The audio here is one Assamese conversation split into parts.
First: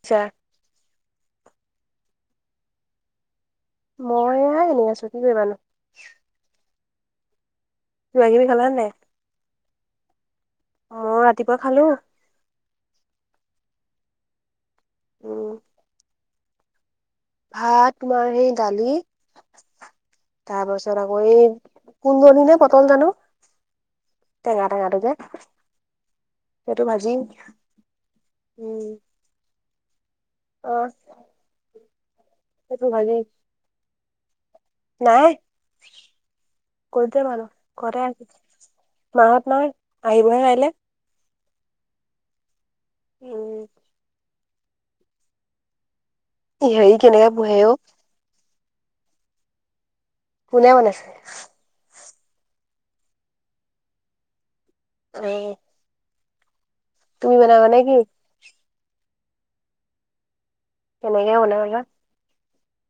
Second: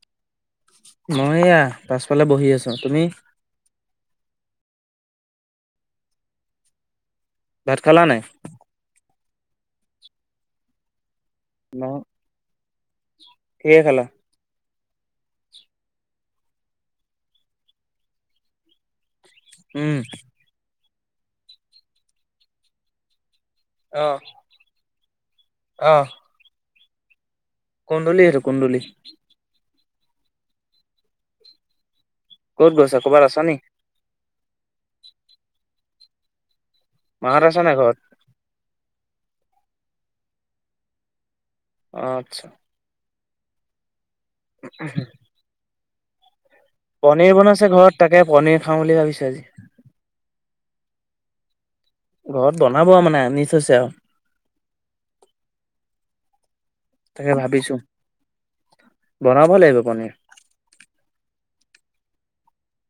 আচ্ছা। মই এইয়া, পাছফালে বহি আছোঁ। তুমি? মই এইয়া এনে আছোঁ, কি কৰিবানো? ভাত খালা নাই কিবা কিবি খালা নাই? মই ৰাতিপুৱা ন খালো। কিহে খালা? উম। ভাত, তোমাৰ সেই দালি। উম। তাৰ পাছত আকৌ এই, কুন্দল নে পটল জানো। অ। টেঙা টেঙাটো যে। অঁ। সেইটো ভাজি। কুন্দুলি সেইটো কুন্দুলি। উম অ। ক'ত সেইটো গৈছা, ভাজি ক'বাত আছা নেকি? নাই, ক'ত যাবা মাহত নো আছা নাই ঘৰত ঘৰতে আছো। মাহত নাই। আহিবহে কাইলে। আচ্ছা। উম। [unintelligible] হেৰি কেনেকে পনীৰ পোহে বনাইছে অ ঘৰত। তাকে পনিৰ খাওঁ বুলি ভাবিছোঁ আজি। কোনে বনাইছে? ঘৰত বনাব আৰু মানে আনি থৈছে আৰু। অ। তাকে তুমি বনাবা ভাবিছো। নে কি বনাব লাগিব পনীৰ। কেনেকে বনাবা?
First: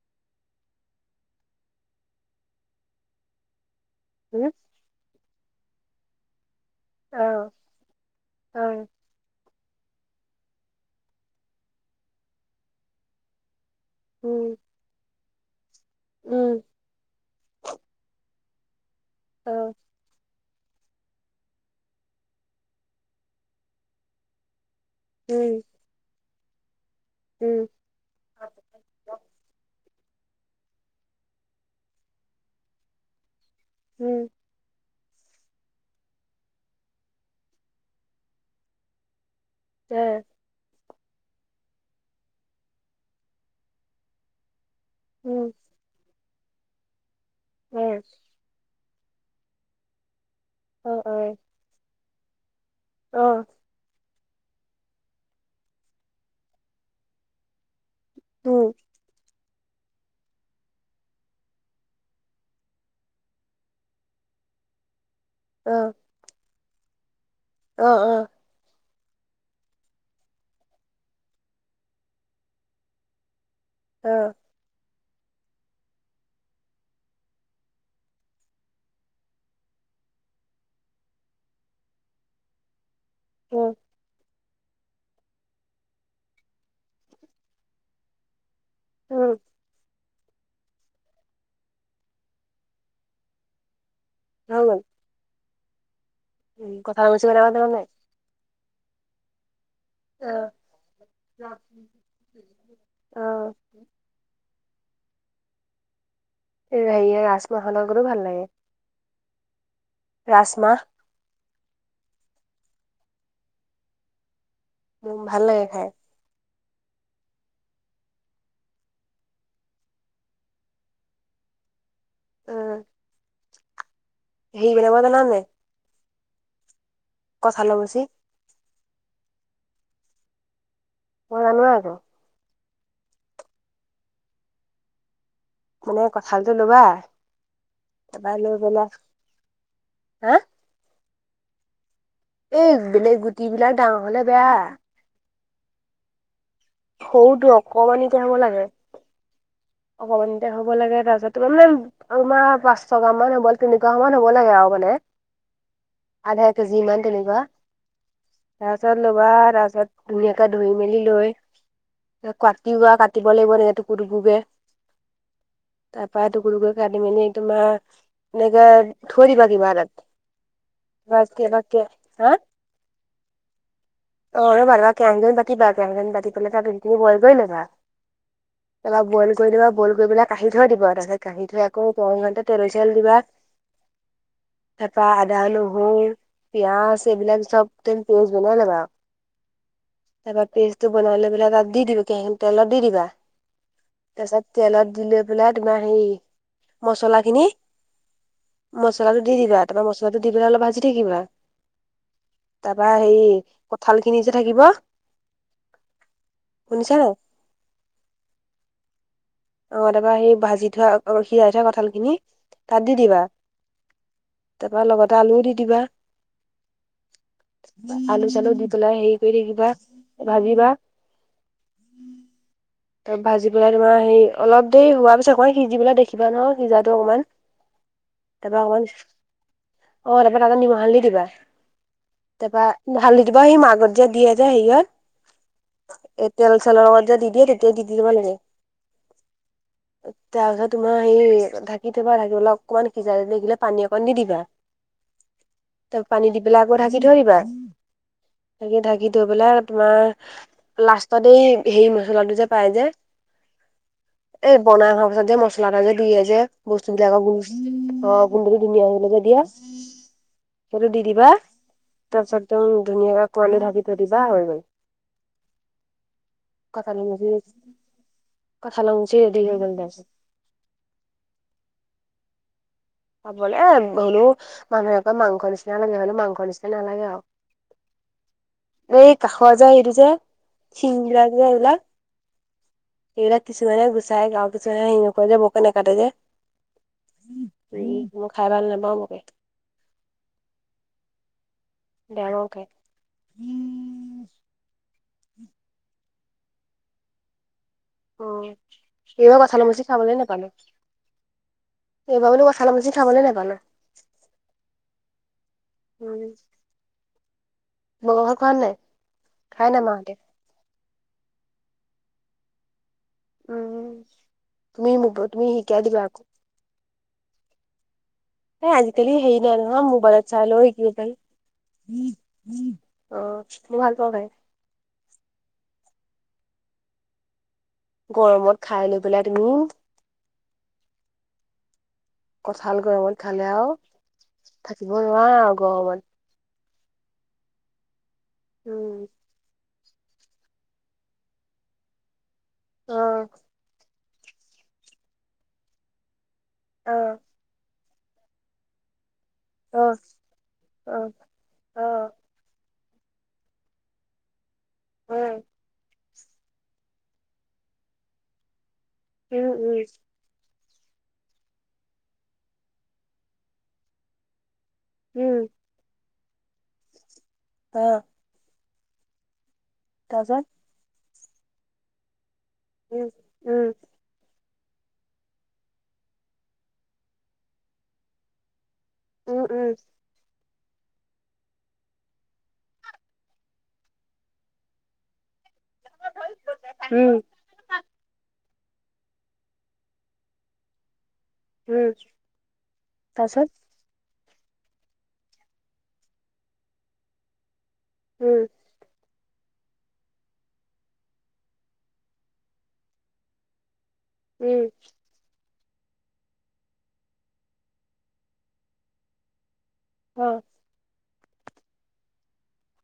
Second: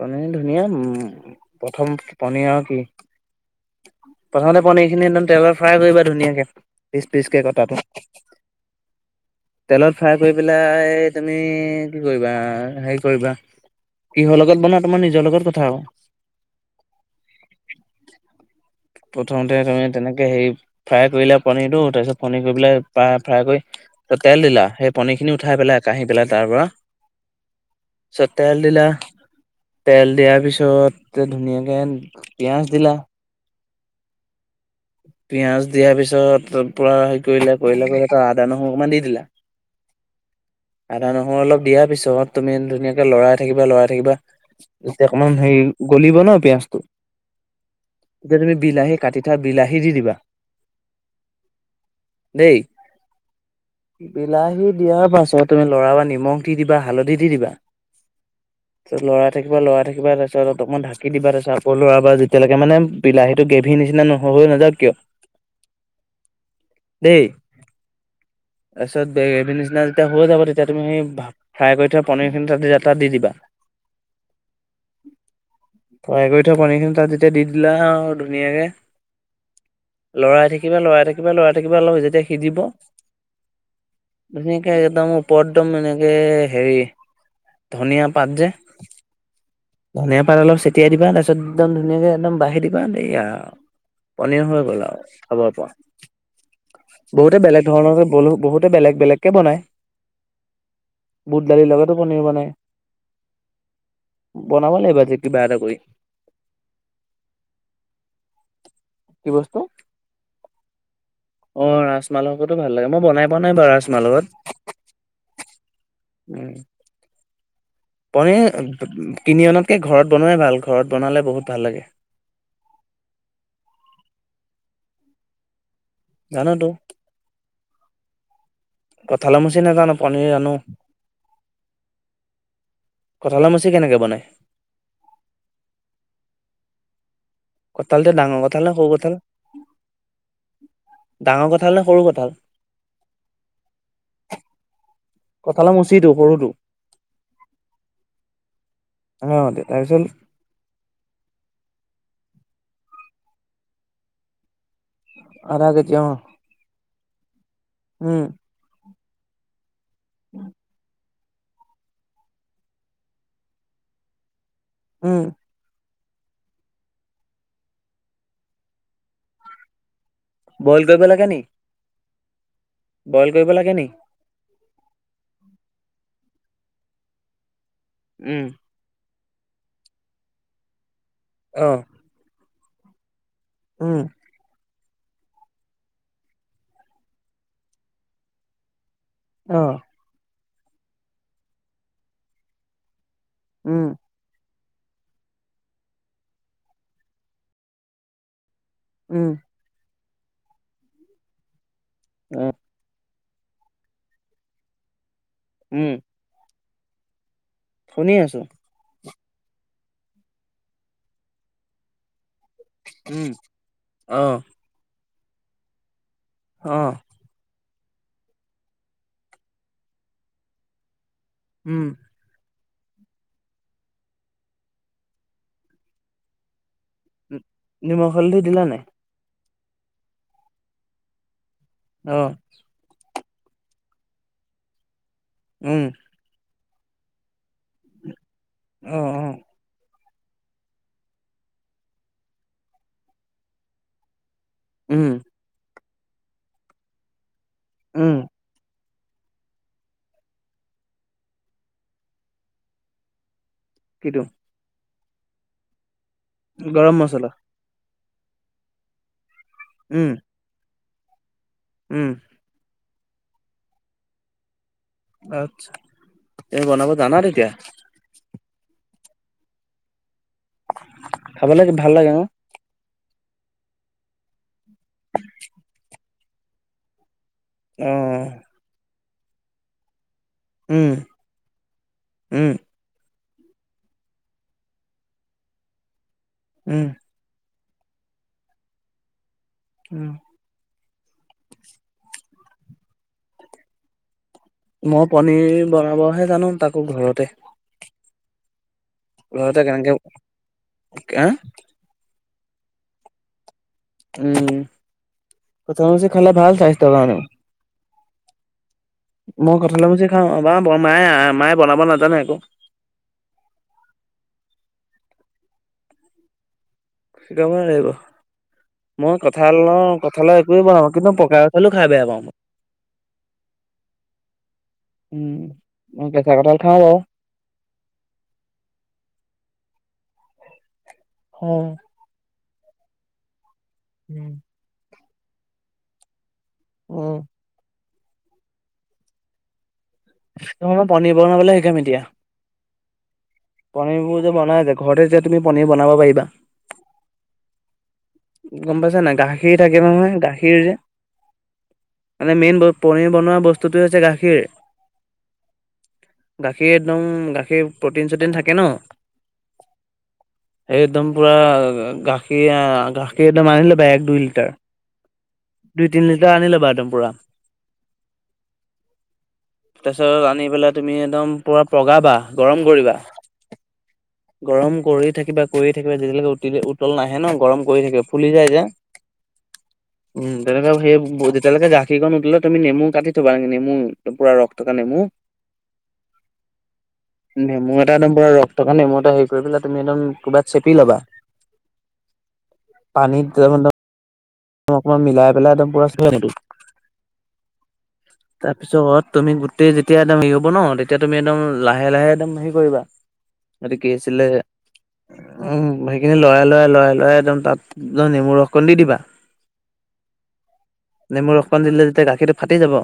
পনীৰ ধুনীয়া উম, প্ৰথম পনীৰ আৰু কি? উম প্ৰথমতে পনীৰখিনি একদম তেলত ফ্ৰাই কৰিবা ধুনীয়াকে, পিচ পিচ কে অ কটাটো। অ তেলত ফ্ৰাই কৰি পেলাই তুমি কি কৰিবা, হেৰি কৰিবা। কিহৰ উম লগত বনা তোমাৰ নিজৰ লগত কথা আও। উম। অ প্ৰথমতে তুমি তেনেকে হেৰি ফ্ৰাই কৰিলে পনীৰটো, তাৰ পিছত পনীৰ কৰি পেলাই ফ্ৰাই কৰি তেল দিলা, সেই পনীৰ খিনি উঠাই উম পেলাই। কাঢ়ি পেলাই তাৰ পৰা। উম। চত তেল দিলা। তেল দিয়াৰ পিছত ধুনীয়াকে পিঁয়াজ দিলা। উম। পিয়াজ দিয়াৰ পিছত পূৰা হেৰি কৰিলে, কৰিলে, কৰিলে তাত আদা নহৰু অকণমান দি দিলা। তে। আদা নহৰু অলপ দিয়াৰ পিছত তুমি ধুনীয়াকে লৰাই থাকিবা লৰাই থাকিবা। তেতিয়া অকমান হেৰি গলিব ন পিয়াজটো। এতিয়া তুমি বিলাহী কাটি থোৱা বিলাহী দি দিবা। অ' অ'। দেই। অ'। বিলাহী দিয়াৰ পাছত তুমি লৰা বা নিমখ দি দিবা হালধি দি দিবা! [unintelligible] হৈ নাযাওঁক কিয়! অ' দেই! অ' অ'! তাৰপিছত গেভী নিচিনা যেতিয়া হৈ যাব! তেতিয়া তুমি সেই ভ ফ্ৰাই কৰি থোৱা পনীৰ খিনি তাতে এটা দি! দিবা অ' কহাই কৰি থোৱা পনী খিনি তাত যেতিয়া দি দিলা আৰু ধুনীয়াকে! লৰাই থাকিবা লৰাই থাকিবা লৰাই থাকিবা অলপ এ যেতিয়া সিজিব! উম! একে একদম ওপৰত দম এনেকে হেৰি ধনিয়া পাত যে উম! ধনিয়া পাত অলপ চটিয়াই দিবা তাপিছত একদম ধুনীয়াকে একদম বাঢ়ি দিবা দেই আৰু? পনীৰ হৈ গ'ল আৰু খাব পৰা কথা কৈছো বহুতে বেলেগ ধৰণৰ! ব বহুতে বেলেগ বেলেগকে বনায়! অ' লগতো পনীৰ অ'! বনাাব লাগিব কিবা এটা কৰি! [unintelligible] কি বস্তু? ৰাজমা হ! অ' ৰাজ মাহ লগতো ভাল লাগে! মই বনাই পোৱা নাই বাৰু ৰাজমাহ! উম! ভাল লাগে খাই? উম! পনীৰ কিনি অনাতকে ঘৰত বনোৱাই ভাল! ঘৰত বনালে বহুত ভাল লাগে! উম! [unintelligible] [inaudible] কঠা ল মুচি! কঁঠাল মুছি নেজানো! পনীৰ জানো! মই জানোই আ কঁঠালাৰ মুচি কেনেকৈ বনায় মানে কথালো ল'বা কঁঠালতে তাৰপৰা ডাঙৰ লৈ কথা হলে সৰু পেলাই কঁঠাল হা ডাঙৰ কথা হলে সৰু কঁঠাল এই বেলেক গুটি বিলাক ডাঙৰ হলে বেয়া কঁঠালৰ মুচিটো সৰুটো সৰুটো অকণমানিকে হব লাগে অ', দে তাৰপিছ তেয়া হ'ব লাগে তাৰপিছত তোমাৰ মানে তোমাৰ পাঁচ ছশাহ মান হ'ব তিনিগ মান হ'ব লাগে আৰু মানে আধা কেজি অ আধা কেজি মানে তাৰ উম পাছত লবা তাৰ পাছত ধুনীয়াকে ধুই মেলি লৈ [unintelligible] কাটিওোৱা কাটিব লাগিব নে টুকু টুকুকে অ', তাপা [unintelligible] কাটি মেলি তোমাৰ এনেকে থৈ দিবা কিবা তাত বইল কৰিব লাগে [unintelligible] নি দিয়া [unintelligible] দিয়া, হা? বইল কৰিব লাগে নি? অ, ৰ'বা [unintelligible] পাতিবা কে [unintelligible] পাতি পেলাই তাত [unintelligible] খিনি বইল কৰি ল'বা। উম। তাৰপা বইল কৰি দিবা বইল কৰি পেলাই কঢ়ি থৈ দিব, তাৰপিছত কঢ়ি থৈ অ আকৌ কৰ [unintelligible] খেতে তেল চেল দিবা। উম। তাপা আদা নহৰু পিয়াজ এইবিলাক চব তুমি পেজ বনাই ল'বা। অ। তাৰপৰা পেজটো বনাই লৈ পেলাই তাত দি দিবা, কেৰালা তেলত দি দিবা। উম। তাৰ পিছত তেলত দি লৈ পেলাই তোমাৰ হেৰি মচলা খিনি মছলাটো উম। দি দিবা তাৰ পৰা মছলাটো দি পেলাই অলপ ভাজি থাকিবা। অ'। তাৰপা হেৰি কঠাল খিনি যে থাকিব। উম। শুনিছা নাই? শুনি আছো। অ', তাৰপৰা সেই ভাজি থোৱা সিজাই থোৱা কঁঠাল খিনি তাত দি দিবা। উম, অ', তাৰপা লগতে আলুও দি দিবা। অ। আলু চালু দি পেলাই হেৰি কৰি থাকিবা, ভাজিবা। উম। তাৰ ভাজি পেলাই তোমাৰ হেৰি অলপ দেৰি হোৱা পিছত অকমান সিজি পেলাই দেখিবা নহয়। সিজাটো অকমান, নিমখ হালধি দিলা তাৰপা নাই? অকমান অ', তাৰপা তাতে নিমখ [inaudible] দি দিবা অ', তাৰপা ঢালি দিবা সি মাজত যে দিয়ে যে সেইয়ত উম। এ তেল চেলৰ লগত যে দি দিয়ে তেতিয়াই দি দিব লাগে। অ'। তাৰ পিছত তোমাৰ সেই ঢাকি থ'বা, ঢাকি পেলাই অকণমান সিজাই দেখিলে পানী অকণ দি দিবা। উম। তাত পানী দি পেলাই আকৌ ঢাকি থৈ দিবা। উম। থাকি থৈ পেলাই তোমাৰ লাষ্টত এই হেই মছলাটো যে পাই যে। কিটো? এই বনাই খোৱা পিছত যে মছলা এটা যে দিয়ে যে, গৰম বস্তুবিলাকৰ মছলা, গোন্ধ অ', গোন্ধটো ধুনীয়া হ'বলে যে দিয়ে। উম। সেইটো দি দিবা উম, তাৰপিছত একদম ধুনীয়াকে কোঁৱালী ঢাকি থৈ দিবা হৈ গ'ল। আটচ্ছা, তে বনাব জানা তেতিয়া। কঠাল মুচি ৰেডি হৈ গ'ল তাৰ পাছত। খাব ভাল লাগে ন। খাবলে এ হলেও মানুহে আকৌ মাংস নিচিনা লাগে হলেও মাংস নিচিনা নালাগে আৰু। অঁ। এই কাষৰ যে সেইটো যে উম, শিঙৰা যে ওলাই। উম, এইবিলাক কিছুমানে গুচাই আৰু কিছুমানে হেৰি নকৰে যে বকে নাকাটে যে। উম। উম মই খায় ভাল নাপাওঁ বৰকে। উম। ডাঙৰকে। মই পনীৰ বনাবহে জানো তাকো ঘৰতে। অঁ এইবাৰ ঘৰতে কঁঠাল মচি কেনেকে খাবলে নেপালো। হা? এইবাৰ মানে কঠালৰ মচি খাবলে নেপালোঁ। উম, কঠালৰ মচি খালে ভাল স্বাস্থ্যৰ কাৰণে। মঙহ ভাগ খোৱা নে? মই কঠালৰ মুচি খাওঁ, আমাৰ বৰমায়ে মায়ে বনাব নাজানে আকৌ। উম তুমি মোক তুমি শিকায় দিবা আকৌ। শিকাব লাগিব। এ আজিকালি মই হেৰি নাই নহয় কঁঠালৰ মোবাইলত কঁঠালৰ চাই লৈও একোৱেই শিকিব বনাওঁ, কিন্তু পকা কঁঠালো খায় বেয়া পাওঁ মই। অঁ মই ভাল পাওঁ খায়। উম মই কেঁচা কঁঠাল খাওঁ বাও। গৰমত খায় লৈ পেলাই তুমি হয়। কঠাল গৰমত খালে আও উম। থাকিব নোৱাৰো আও গৰমতম উম। উম। তোমাক পনীৰ বনাবলে শিকাম এতিয়া। অঁ। পনীৰবোৰ যে বনাই যে ঘৰতে যে তুমি পনীৰ বনাব পাৰিবা। অঁ। গম পাইছা নাই? গাখীৰ থাকে নহয় গাখীৰ যে মানে মেইন ব পনীৰ বনোৱা বস্তুটোৱে হৈছে গাখীৰ। উম। গাখীৰ একদম গাখীৰ প্ৰ'টিন চটিন থাকে ন উম উম। এই একদম পুৰা গাখীৰ আ গাখীৰ একদম আনি লবা এক দুই লিটাৰ। দুই তিন লিটাৰ আনি ল'বা একদম পোৰা। অঁ। তাৰপিছত আনি পেলাই তুমি একদম পোৰা পগাবা গৰম কৰিবা। গৰম কৰি থাকিবা কৰি থাকিবা যেতিয়ালৈকে উতলি উতল নাহে ন গৰম কৰি থাকিবা। ফুলি যায় যে। উম উম। উম তেনেকে সেই যেতিয়ালৈকে গাখীকন উতলে তুমি নেমু কাটি থ'বা, নেমু পোৰা ৰস থকা নেমু। [inaudible] উম। নেমু এটা একদম পোৰা ৰস থকা নেমু এটা হেৰি কৰি পেলাই তুমি একদম কৰবাত চেপি লবা। উম পানীত [unintelligible] অকমান মিলাই পেলাই একদম পুৰা ব্ৰাছ কৰি আনিবি তাৰপিছত তুমি গোটেই গোটেই যেতিয়া একদম হে হব ন তেতিয়া তুমি একদম লাহে লাহে একদম হেৰি কৰিবা এইটো কি আছিলে উম সেইখিনি লৰাই লৰাই লৰাই লৰাই একদম তাত নেমু ৰসকণ দি দিবা উম নেমুৰ ৰস অসণ দিলে তেতিয়া গাখীৰটো ফাটি যাব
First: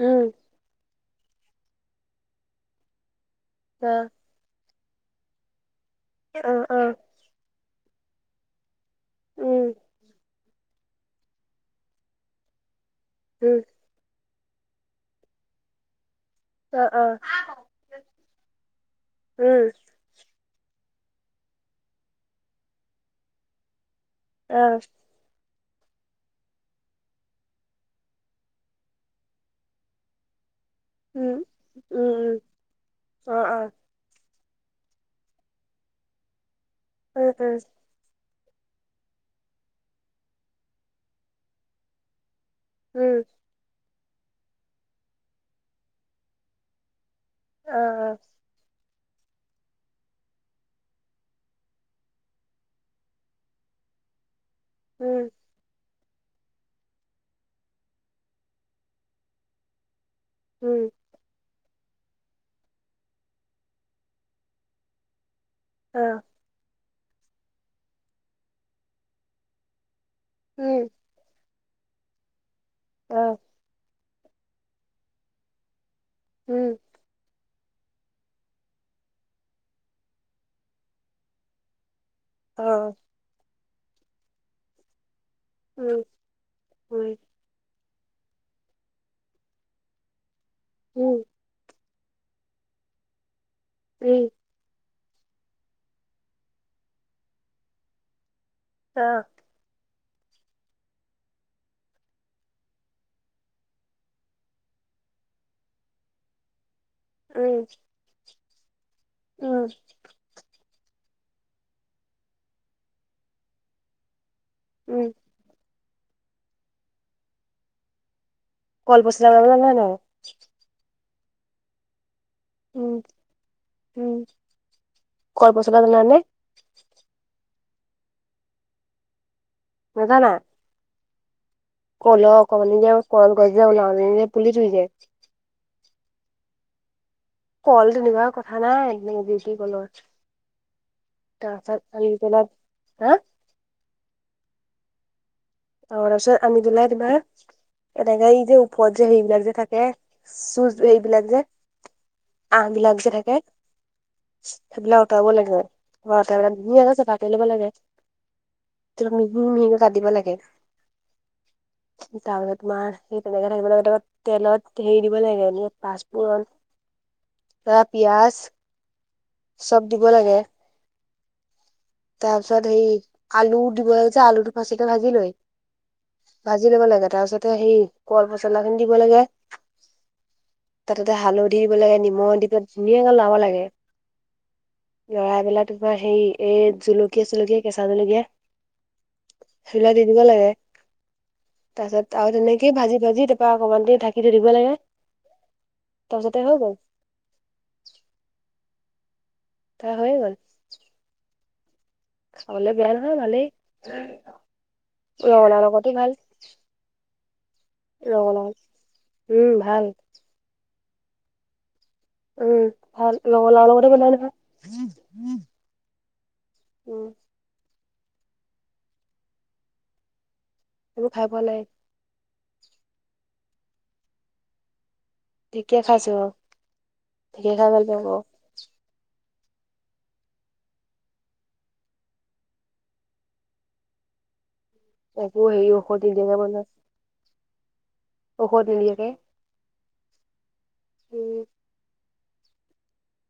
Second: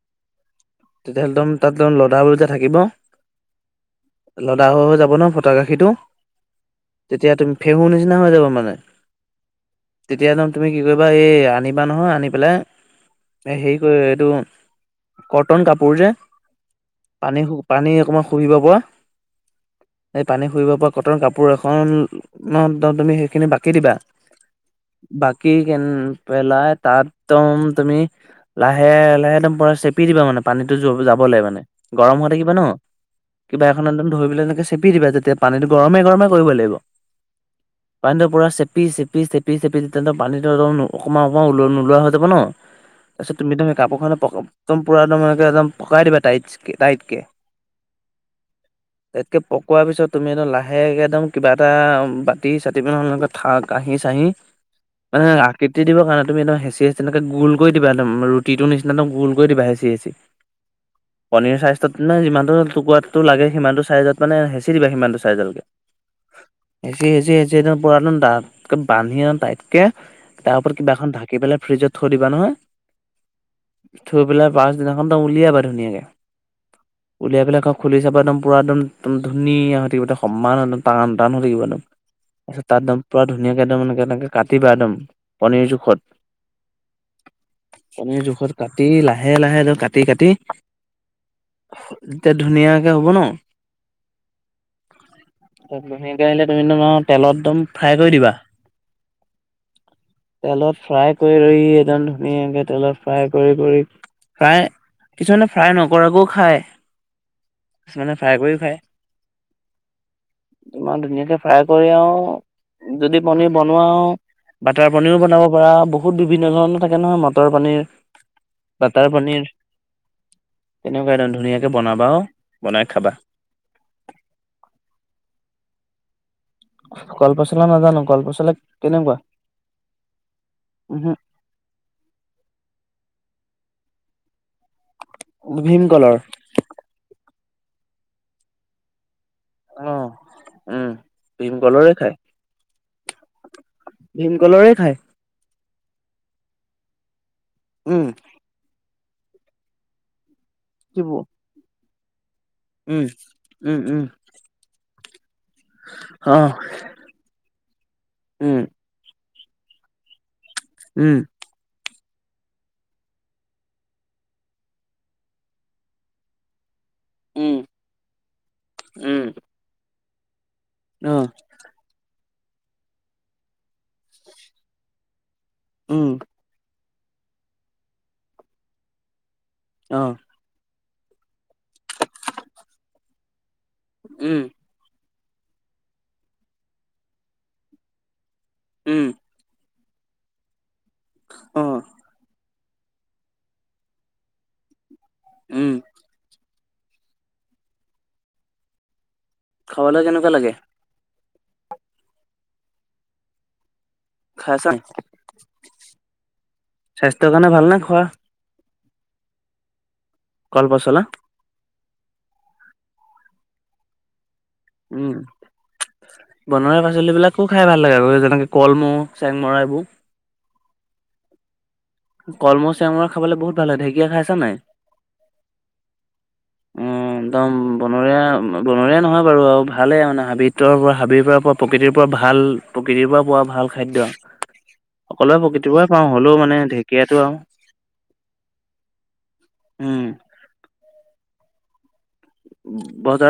উম তেতিয়াহ'লেদম ত লডা লা থাকিব অ লডা হৈ হৈ যাব ন ফটা গাখীটো অ অ তেতিয়া তুমি ফেহুৰ নিচিনা হৈ যাব মানে তেতিয়া এড তুমি কি কৰিবা এই আনিবা নহয় আনি পেলাই এই হে কি কয় এইটো কটন কাপোৰ যে পানী পানী অকণমান শুহিব পৰা সেই পানী শুৰিব পৰা কটন কাপোৰ এখনত তুমি সেইখিনি বাকি দিবা অ বাকী কেনে পেলাই তাতদম তুমি লাহে লাহে একদম পুৰা চেপি দিবা মানে পানীতো যাব লে মানে গৰম হৈ থাকিবা ন কিবা ন ধৰিপেলাই তেনেকে চেপি দিবা যেতিয়া পানীটো গৰমে গৰমে কৰিব লাগিব উম উম পানীটোৰ পূৰা চেপি চেপি চেপি চেপি তেন্তে পানীটো অল অকণমান অকণমান নোলোৱা হৈ যাব ন তাৰপিছত তুমি একদম সেই কাপোৰখ একদম পৰা একম একদম পকাই দিবা টাইচ কে টাইট কে অ অ [inaudible] তাতকে পকোৱাৰ পিছত তুমি একদম লাহেকে একদম কিবা এটা বাতি চাতি পি [unintelligible] কাঁহি চাহি মানে আকৃতিত দিব কাৰণে তুমি একদম হেচি হেচি তেনেক গল কৰি দিব একদম ৰুটিৰ নিচিনা একদম গল কৰি দিবা হেচি হেচি উম পনীৰ চাইজটোত মানে যিমানটো টুকুৰাটো লাগে সিমানটো চাইজত মানে হেঁচী দিবা সিমানটো চাইজলৈকে অ হেচি হেচি হেচি পূৰা দাতকে বান্ধি আন তাইতকে তাৰ ওপৰত কিবা এখনঢাক কি পেলাই ফ্ৰিজত থৈ দিবা নহয় অ থৈ পেলাই পাছদিনাখন ত উলিয়াবা ধুনীয়াকে উম সেই বিলাকক খুলি চাব একদম পুৰা একদমম ধুনীয়া হৈ থাকিব সমানম টান টান হৈ থাকিব একদম তাৰপিছত তাতম পৰা ধুনীয়াকে একদম এক এনেকে কাটিবা একদম পণীৰ জোখত পনীৰ জোখত কাটি লাহে লাহে লৈ কাটি কাটি উম এতিয়া ধুনীয়াকে হ'ব ন উম। ত বহীকৈ আহিলে তুমি তোমাৰ তেলত একদম ফ্ৰাই কৰি দিবা। অ। তেলত ফ্ৰাই কৰি ৰই একদম ধুনীয়াকে তেলত ফ্ৰাই কৰি কৰি ফ্ৰাই, কিছুমানে ফ্ৰাই নকৰাকৈও খায়। উম। কিছুমানে ফ্ৰাই কৰি খায়। উম। ইমান ধুনীয়াকে ফ্ৰাই কৰি আৰু যদি পনীৰ বনোৱাও বাটাৰ পনীৰো বনাব পাৰা, বহুত বিভিন্ন ধৰণৰ থাকে নহয় মটৰ পনীৰ বাটাৰ কলপচলা পনীৰ বনাব জানা নে নাই? তেনেকুৱা একদম ধুনীয়াকে বনাবা। উম বনাই খাবা। উম, কল পচলা জানানে? কলপচলা নাজানো, কলপচলা কেনেকুৱা? নাজানা? উমহু। কলহ অকমান নি যে কল গছ যে ওলাওঁ [unintelligible] পুলি ধুই যায়। উম ভীমকলৰ। কল তেনেকুৱা কথা নাই এ দি [unintelligible] টি অ কলৰ উম ভীমকলৰে তাৰপিছত আনি খায় পেলাই হা ভীমকলৰে খায়। অ তাৰপিছত আমি তোলাই তিবা উম এনেকাই এই যে ওপৰত যে হেৰিবিলাক যে থাকে চু কিব এইবিলাক যে আহবিলাক উম যে থাকে। উম উম সেইবিলাক উতাব লাগে, [unintelligible] অ পেলাই ধুনীয়াকে চাফা কৰি ল'ব লাগে। উম [unintelligible] মিহি মিহিকে কাটিব লাগে। উম। তাৰপিছত তোমাৰ সেই তেনেকে থাকিব লাগে ত তেলত হেৰি দিব লাগে এনে পাঁচফোৰণ। উম ত পিয়াজ উম চব দিব লাগে। অ। তাৰ পিছত সেই আলু দিব যে আলুটো ফাচিক ভাজি লৈ উম। ভাজি ল'ব লাগে তাৰ পিছতে সেই কল পচলাখিনি দিব লাগে। অ। তাতে তা হালধি দিব লাগে, নিমখ দি পে ধুনীয়াকে লাব লাগে। উম। লৰাই পেলাই তোমাৰ হেৰি এই জুলকীয়া - চুলকীয়া কেঁচা জলকীয়া। উম। চলাই দি দিব লাগে অ তাৰ পিছত আৰু তেনে তাকে ভাজি ভাজি তাৰপা অকমান দেৰি ঢাকি থৈ দিব লাগে উম তাৰপিছতে হৈ গ'ল। তাৰ খাবলৈ হৈয়ে কেনেকুৱা লাগে? খাবলে বেয়া নহয় ভালেই। এ খাইছা ৰঙালাও লগতে ভাল, স্বাস্থ্যৰ কাৰণে ভাল নে খোৱা ৰঙালাও। উম ভাল। কলপচলা। উম ভাল লগৰ লৰা লগতে গলা নহয় উম বনোৱা উম পাচলিবিলাক খুব খাই ভাল লাগে আৰু যেনেকে কলমৌহ চেংমৰা এইবোৰ সেইবোৰ খাই পোৱা নাই কলমৌ চেঙমৰা খাবলৈ বহুত ভাল হয় ঢেকীয়া খাইছা নাই ঠিকে খাইছো অ উম একদম বনৰীয়া বনৰীয়া নহয় বাৰু আৰু ভালে মানে হাবিতৰ পৰা হাবিৰ পৰা পৰা প্ৰকৃতিৰ পৰা ভাল প্ৰকৃতিৰ পৰা পোৱা ভাল খাদ্য একো সকলোৱে হেৰি প্ৰকৃতিৰ পৰা ঔষধ পাওঁ নিদিয়াকে হ'লেও মানে বনাই ঢেকীয়াাতো আৰু ঔষধ নিদিয়াকে উম উ বজাৰত